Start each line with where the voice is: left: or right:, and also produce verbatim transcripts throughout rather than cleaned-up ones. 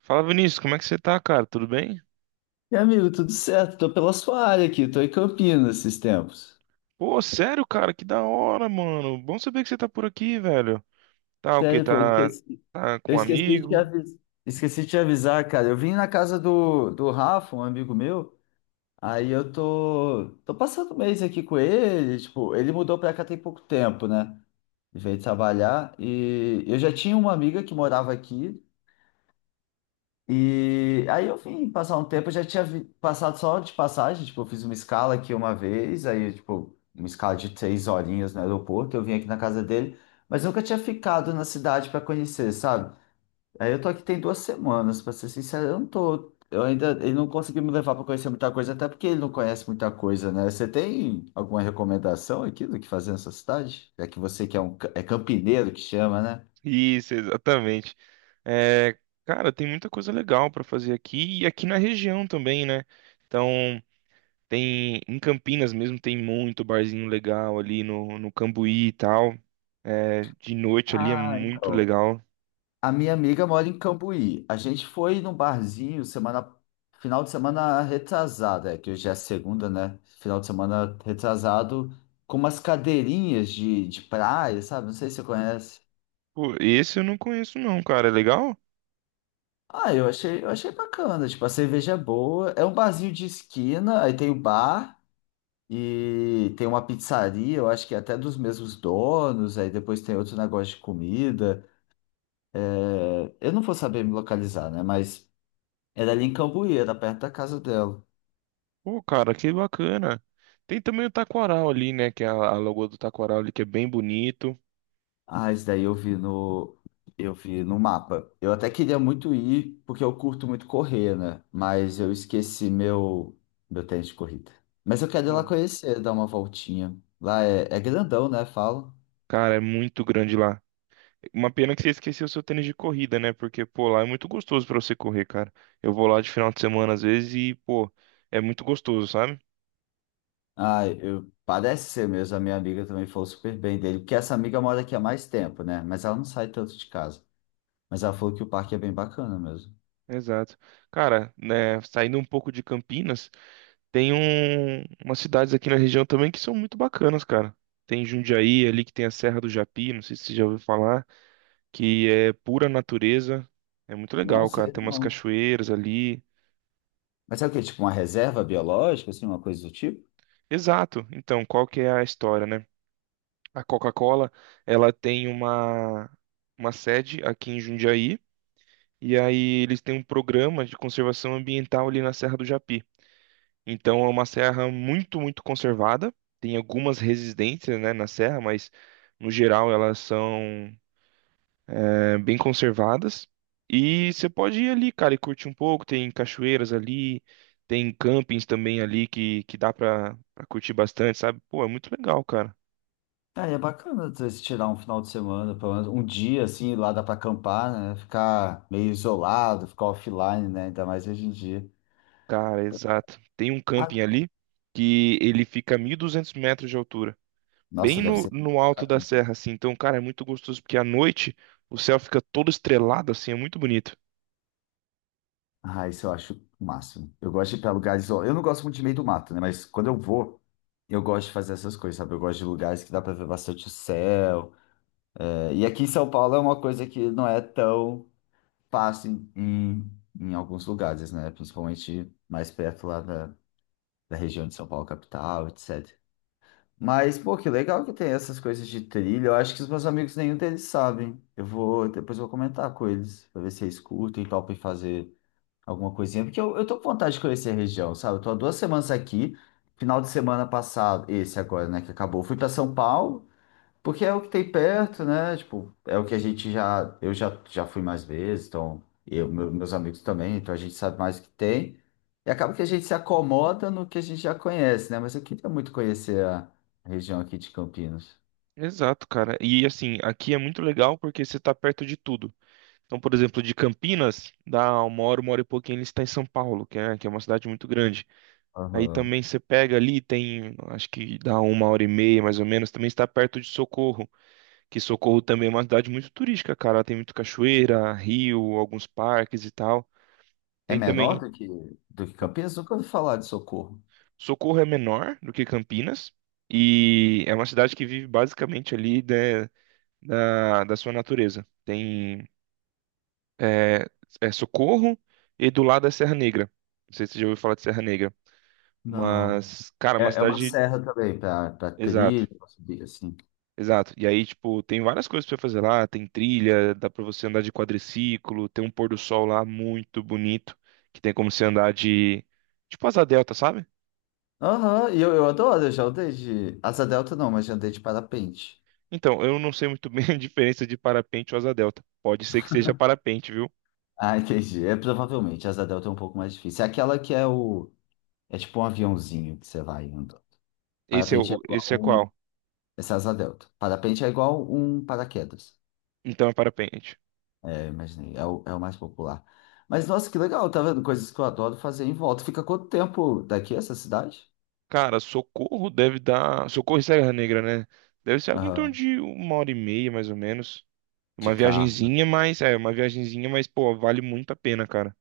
right: Fala, Vinícius, como é que você tá, cara? Tudo bem?
left: E amigo, tudo certo? Tô pela sua área aqui, tô em Campinas esses tempos.
right: Pô, sério, cara, que da hora, mano. Bom saber que você tá por aqui, velho. Tá o quê?
left: Sério, pô, eu
right: Tá,
left: esqueci,
right: tá
left: eu
right: com um
left: esqueci de te
right: amigo?
left: avisar, esqueci de te avisar, cara. Eu vim na casa do, do Rafa, um amigo meu, aí eu tô, tô passando um mês aqui com ele, tipo, ele mudou pra cá tem pouco tempo, né? Veio trabalhar e eu já tinha uma amiga que morava aqui, e aí eu vim passar um tempo, eu já tinha vi- passado só de passagem, tipo, eu fiz uma escala aqui uma vez, aí, tipo, uma escala de três horinhas no aeroporto, eu vim aqui na casa dele, mas nunca tinha ficado na cidade para conhecer, sabe? Aí eu tô aqui tem duas semanas, pra ser sincero, eu não tô, eu ainda, ele não conseguiu me levar para conhecer muita coisa, até porque ele não conhece muita coisa, né? Você tem alguma recomendação aqui do que fazer nessa cidade? É que você que é um, ca- é campineiro que chama, né?
right: Isso, exatamente. É, cara, tem muita coisa legal pra fazer aqui e aqui na região também, né? Então, tem em Campinas mesmo tem muito barzinho legal ali no, no Cambuí e tal. É, de noite ali é
left: Ah,
right: muito
left: então.
right: legal.
left: A minha amiga mora em Cambuí. A gente foi num barzinho semana, final de semana retrasada, é, que hoje é a segunda, né? Final de semana retrasado, com umas cadeirinhas de, de praia, sabe? Não sei se você conhece.
right: Pô, esse eu não conheço não, cara. É legal?
left: Ah, eu achei, eu achei bacana. Tipo, a cerveja é boa. É um barzinho de esquina, aí tem o bar e tem uma pizzaria, eu acho que é até dos mesmos donos. Aí depois tem outro negócio de comida. É, eu não vou saber me localizar, né? Mas era ali em Cambuí, era perto da casa dela.
right: Pô, cara, que bacana. Tem também o taquaral ali, né? Que é a, a lagoa do taquaral ali, que é bem bonito.
left: Ah, isso daí eu vi no, eu vi no mapa. Eu até queria muito ir, porque eu curto muito correr, né? Mas eu esqueci meu, meu tênis de corrida. Mas eu quero ir lá
right: Pô,
left: conhecer, dar uma voltinha. Lá é, é grandão, né? Fala.
right: cara, é muito grande lá. Uma pena que você esqueceu seu tênis de corrida, né? Porque, pô, lá é muito gostoso pra você correr, cara. Eu vou lá de final de semana às vezes e, pô, é muito gostoso, sabe?
left: Ah, eu, parece ser mesmo. A minha amiga também falou super bem dele. Porque essa amiga mora aqui há mais tempo, né? Mas ela não sai tanto de casa. Mas ela falou que o parque é bem bacana mesmo.
right: Exato. Cara, né, saindo um pouco de Campinas, tem um, umas cidades aqui na região também que são muito bacanas, cara. Tem Jundiaí ali que tem a Serra do Japi, não sei se você já ouviu falar, que é pura natureza. É muito
left: Não
right: legal, cara.
left: sei,
right: Tem umas
left: não.
right: cachoeiras ali.
left: Mas é o quê? Tipo uma reserva biológica, assim, uma coisa do tipo?
right: Exato. Então, qual que é a história, né? A Coca-Cola, ela tem uma uma sede aqui em Jundiaí e aí eles têm um programa de conservação ambiental ali na Serra do Japi. Então, é uma serra muito, muito conservada. Tem algumas resistências, né, na serra, mas no geral elas são eh, bem conservadas. E você pode ir ali, cara, e curtir um pouco. Tem cachoeiras ali, tem campings também ali que, que dá pra, pra curtir bastante, sabe? Pô, é muito legal, cara.
left: Ah, e é bacana às vezes, tirar um final de semana, pelo menos um dia assim, lá dá para acampar, né? Ficar meio isolado, ficar offline, né? Ainda mais hoje em dia.
right: Cara, exato. Tem um
left: Ah,
right: camping ali que ele fica a mil e duzentos metros de altura,
left: nossa,
right: bem
left: deve
right: no,
left: ser.
right: no alto da serra, assim. Então, cara, é muito gostoso porque à noite o céu fica todo estrelado, assim, é muito bonito.
left: Ah, isso eu acho o máximo. Eu gosto de ir para lugares. Ó, eu não gosto muito de meio do mato, né? Mas quando eu vou, eu gosto de fazer essas coisas, sabe? Eu gosto de lugares que dá para ver bastante o céu. É, e aqui em São Paulo é uma coisa que não é tão fácil em, em, em alguns lugares, né? Principalmente mais perto lá da, da região de São Paulo, capital, etcetera. Mas, pô, que legal que tem essas coisas de trilha. Eu acho que os meus amigos, nenhum deles sabem. Eu vou, depois eu vou comentar com eles, pra ver se eles curtem e topem fazer alguma coisinha. Porque eu, eu tô com vontade de conhecer a região, sabe? Eu tô há duas semanas aqui. Final de semana passado, esse agora, né, que acabou. Fui pra São Paulo, porque é o que tem perto, né? Tipo, é o que a gente já. Eu já, já fui mais vezes, então. Eu, meu- meus amigos também, então a gente sabe mais o que tem. E acaba que a gente se acomoda no que a gente já conhece, né? Mas eu queria muito conhecer a região aqui de Campinas.
right: Exato, cara. E assim, aqui é muito legal porque você tá perto de tudo. Então, por exemplo, de Campinas, dá uma hora, uma hora e pouquinho, ele está em São Paulo, que é, que é uma cidade muito grande. Aí
left: Aham.
right: também você pega ali, tem, acho que dá uma hora e meia, mais ou menos, também está perto de Socorro, que Socorro também é uma cidade muito turística, cara. Tem muito cachoeira, rio, alguns parques e tal.
left: É
right: Tem
left: menor
right: também,
left: do que, do que Campinas? Nunca ouvi falar de Socorro.
right: Socorro é menor do que Campinas, e é uma cidade que vive basicamente ali, né, da, da sua natureza. Tem é, é Socorro e do lado é Serra Negra. Não sei se você já ouviu falar de Serra Negra,
left: Não.
right: mas, cara, é uma
left: É, é uma
right: cidade.
left: serra também, pra, pra trilha,
right: Exato,
left: pra subir assim.
right: exato. E aí, tipo, tem várias coisas pra fazer lá: tem trilha, dá pra você andar de quadriciclo, tem um pôr do sol lá muito bonito, que tem como você andar de, tipo, asa delta, sabe?
left: Aham, e eu, eu adoro, eu já andei de. Asa delta não, mas já andei de parapente.
right: Então, eu não sei muito bem a diferença de parapente ou asa delta. Pode ser que seja parapente, viu?
left: Ah, entendi. É, provavelmente, asa delta é um pouco mais difícil. É aquela que é o... É tipo um aviãozinho que você vai andando.
right: Esse é,
left: Parapente é
right: o,
left: igual
right: esse é
left: um...
right: qual?
left: Essa é asa delta. Parapente é igual um paraquedas.
right: Então é parapente.
left: É, imaginei. É o, é o mais popular. Mas, nossa, que legal. Tá vendo? Coisas que eu adoro fazer em volta. Fica quanto tempo daqui essa cidade?
right: Cara, Socorro deve dar. Socorro e Serra Negra, né? Deve ser algo em torno
left: Aham.
right: de uma hora e meia, mais ou menos.
left: De
right: Uma
left: carro.
right: viagenzinha, mas. É, uma viagenzinha, mas, pô, vale muito a pena, cara.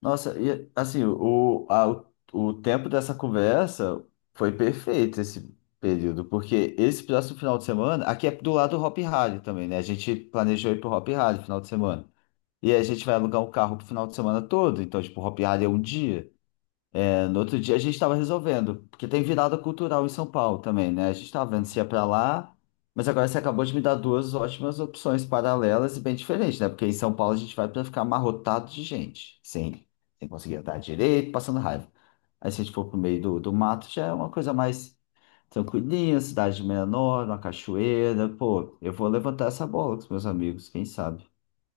left: Nossa, e assim, o, a, o, o tempo dessa conversa foi perfeito esse período, porque esse próximo final de semana, aqui é do lado do Hop Harry também, né? A gente planejou ir pro Hop Harry final de semana. E aí a gente vai alugar um carro pro final de semana todo, então, tipo, o Hop Harry é um dia. No outro dia a gente estava resolvendo, porque tem virada cultural em São Paulo também, né? A gente estava vendo se
right: Uhum.
left: ia para lá, mas agora você acabou de me dar duas ótimas opções paralelas e bem diferentes, né? Porque em São Paulo a gente vai para ficar amarrotado de gente, sem, sem conseguir andar direito, passando raiva. Aí se a gente for pro meio do, do mato, já é uma coisa mais tranquilinha, cidade menor, uma cachoeira. Pô, eu vou levantar essa bola com os meus amigos, quem sabe?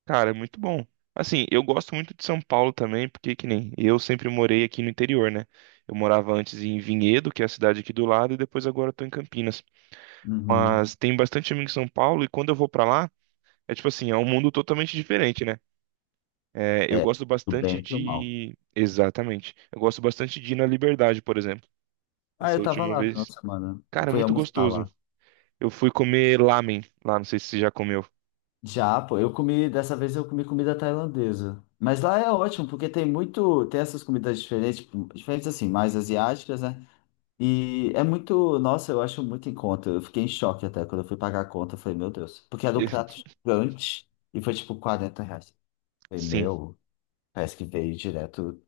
right: Cara, é muito bom. Assim, eu gosto muito de São Paulo também, porque que nem eu sempre morei aqui no interior, né? Eu morava antes em Vinhedo, que é a cidade aqui do lado, e depois agora eu tô em Campinas.
left: Uhum.
right: Mas tem bastante amigo em São Paulo, e quando eu vou pra lá, é tipo assim, é um mundo totalmente diferente, né? É, eu
left: É,
right: gosto
left: do
right: bastante
left: bem e do mal.
right: de. Exatamente. Eu gosto bastante de ir na Liberdade, por exemplo.
left: Ah,
right: Essa
left: eu tava
right: última
left: lá no final
right: vez.
left: de semana. Eu
right: Cara, é
left: fui
right: muito
left: almoçar
right: gostoso.
left: lá.
right: Eu fui comer lamen lá, não sei se você já comeu.
left: Já, pô, eu comi, dessa vez eu comi comida tailandesa. Mas lá é ótimo, porque tem muito, tem essas comidas diferentes, tipo, diferentes assim, mais asiáticas, né? E é muito, nossa, eu acho muito em conta. Eu fiquei em choque até quando eu fui pagar a conta, eu falei, meu Deus, porque era um
right: E-
left: prato gigante e foi tipo quarenta reais. Eu falei,
right: Sim.
left: meu, parece que veio direto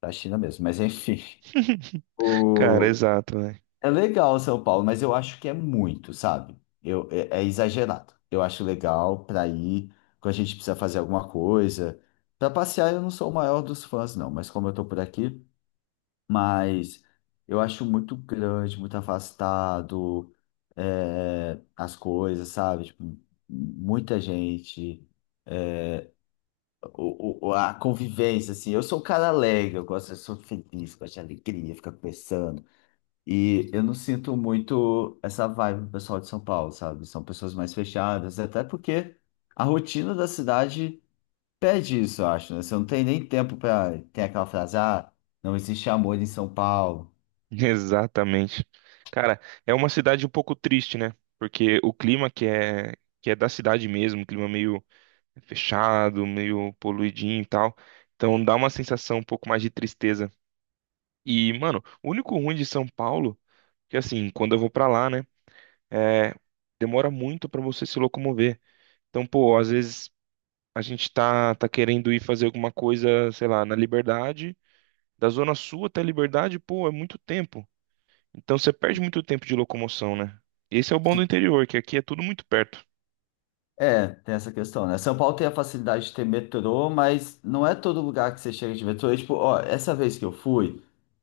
left: da China mesmo, mas enfim.
right: Cara,
left: O...
right: exato, né?
left: É legal São Paulo, mas eu acho que é muito, sabe? Eu, é, é exagerado. Eu acho legal para ir quando a gente precisa fazer alguma coisa. Para passear, eu não sou o maior dos fãs, não, mas como eu tô por aqui, mas eu acho muito grande, muito afastado, é, as coisas, sabe? Tipo, muita gente, o, o- a convivência, assim. Eu sou um cara alegre, eu gosto, eu sou feliz, gosto de alegria, ficar conversando e eu não sinto muito essa vibe do pessoal de São Paulo, sabe? São pessoas mais fechadas, até porque a rotina da cidade pede isso, eu acho, né? Você não tem nem tempo para. Tem aquela frase, ah, não existe amor em São Paulo.
right: Exatamente. Cara, é uma cidade um pouco triste, né? Porque o clima que é, que é da cidade mesmo, um clima meio fechado, meio poluidinho e tal. Então dá uma sensação um pouco mais de tristeza. E, mano, o único ruim de São Paulo, que assim, quando eu vou pra lá, né, é demora muito pra você se locomover. Então, pô, às vezes a gente tá tá querendo ir fazer alguma coisa, sei lá, na Liberdade, da Zona Sul até a Liberdade, pô, é muito tempo. Então você perde muito tempo de locomoção, né? Esse é o bom do
left: Se-
right: interior, que aqui é tudo muito perto.
left: É, tem essa questão, né? São Paulo tem a facilidade de ter metrô, mas não é todo lugar que você chega de metrô. E, tipo, ó, essa vez que eu fui,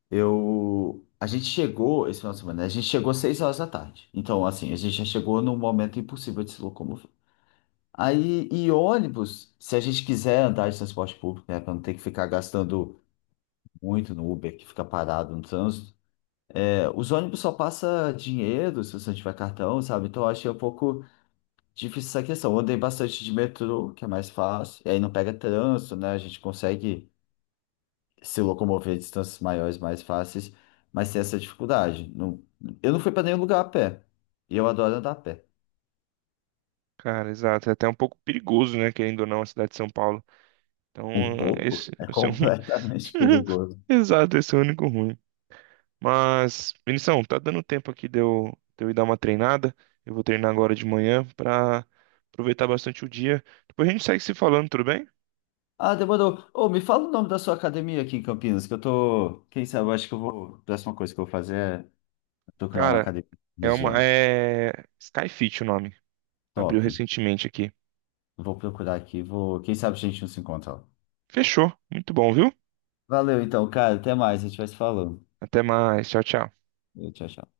left: eu. A gente chegou esse final de semana, né? A gente chegou às seis horas da tarde. Então, assim, a gente já chegou num momento impossível de se locomover. Aí, e ônibus, se a gente quiser andar de transporte público, né, para não ter que ficar gastando muito no Uber, que fica parado no trânsito, é, os ônibus só passa dinheiro se você não tiver cartão, sabe? Então, eu achei um pouco difícil essa questão. Eu andei bastante de metrô, que é mais fácil, e aí não pega trânsito, né? A gente consegue se locomover distâncias maiores mais fáceis, mas tem essa dificuldade. Não, eu não fui para nenhum lugar a pé, e eu adoro andar a pé.
right: Cara, exato, é até um pouco perigoso, né, querendo ou não, a cidade de São Paulo. Então,
left: Um pouco
right: esse,
left: é
right: esse é um...
left: completamente perigoso.
right: Exato, esse é o único ruim. Mas, Vinição, tá dando tempo aqui de eu, de eu ir dar uma treinada. Eu vou treinar agora de manhã pra aproveitar bastante o dia. Depois a gente segue se falando, tudo bem?
left: Ah, demorou. Ô, me fala o nome da sua academia aqui em Campinas, que eu tô. Quem sabe, eu acho que eu vou. A próxima coisa que eu vou fazer é procurar uma
right: Cara,
left: academia na
right: é uma.
left: região.
right: É. Skyfit o nome. Abriu
left: Top.
right: recentemente aqui.
left: Vou procurar aqui, vou. Quem sabe a gente não se encontra lá.
right: Fechou. Muito bom, viu?
left: Valeu, então, cara. Até mais. A gente vai se falando.
right: Até mais. Tchau, tchau.
left: Tchau, tchau.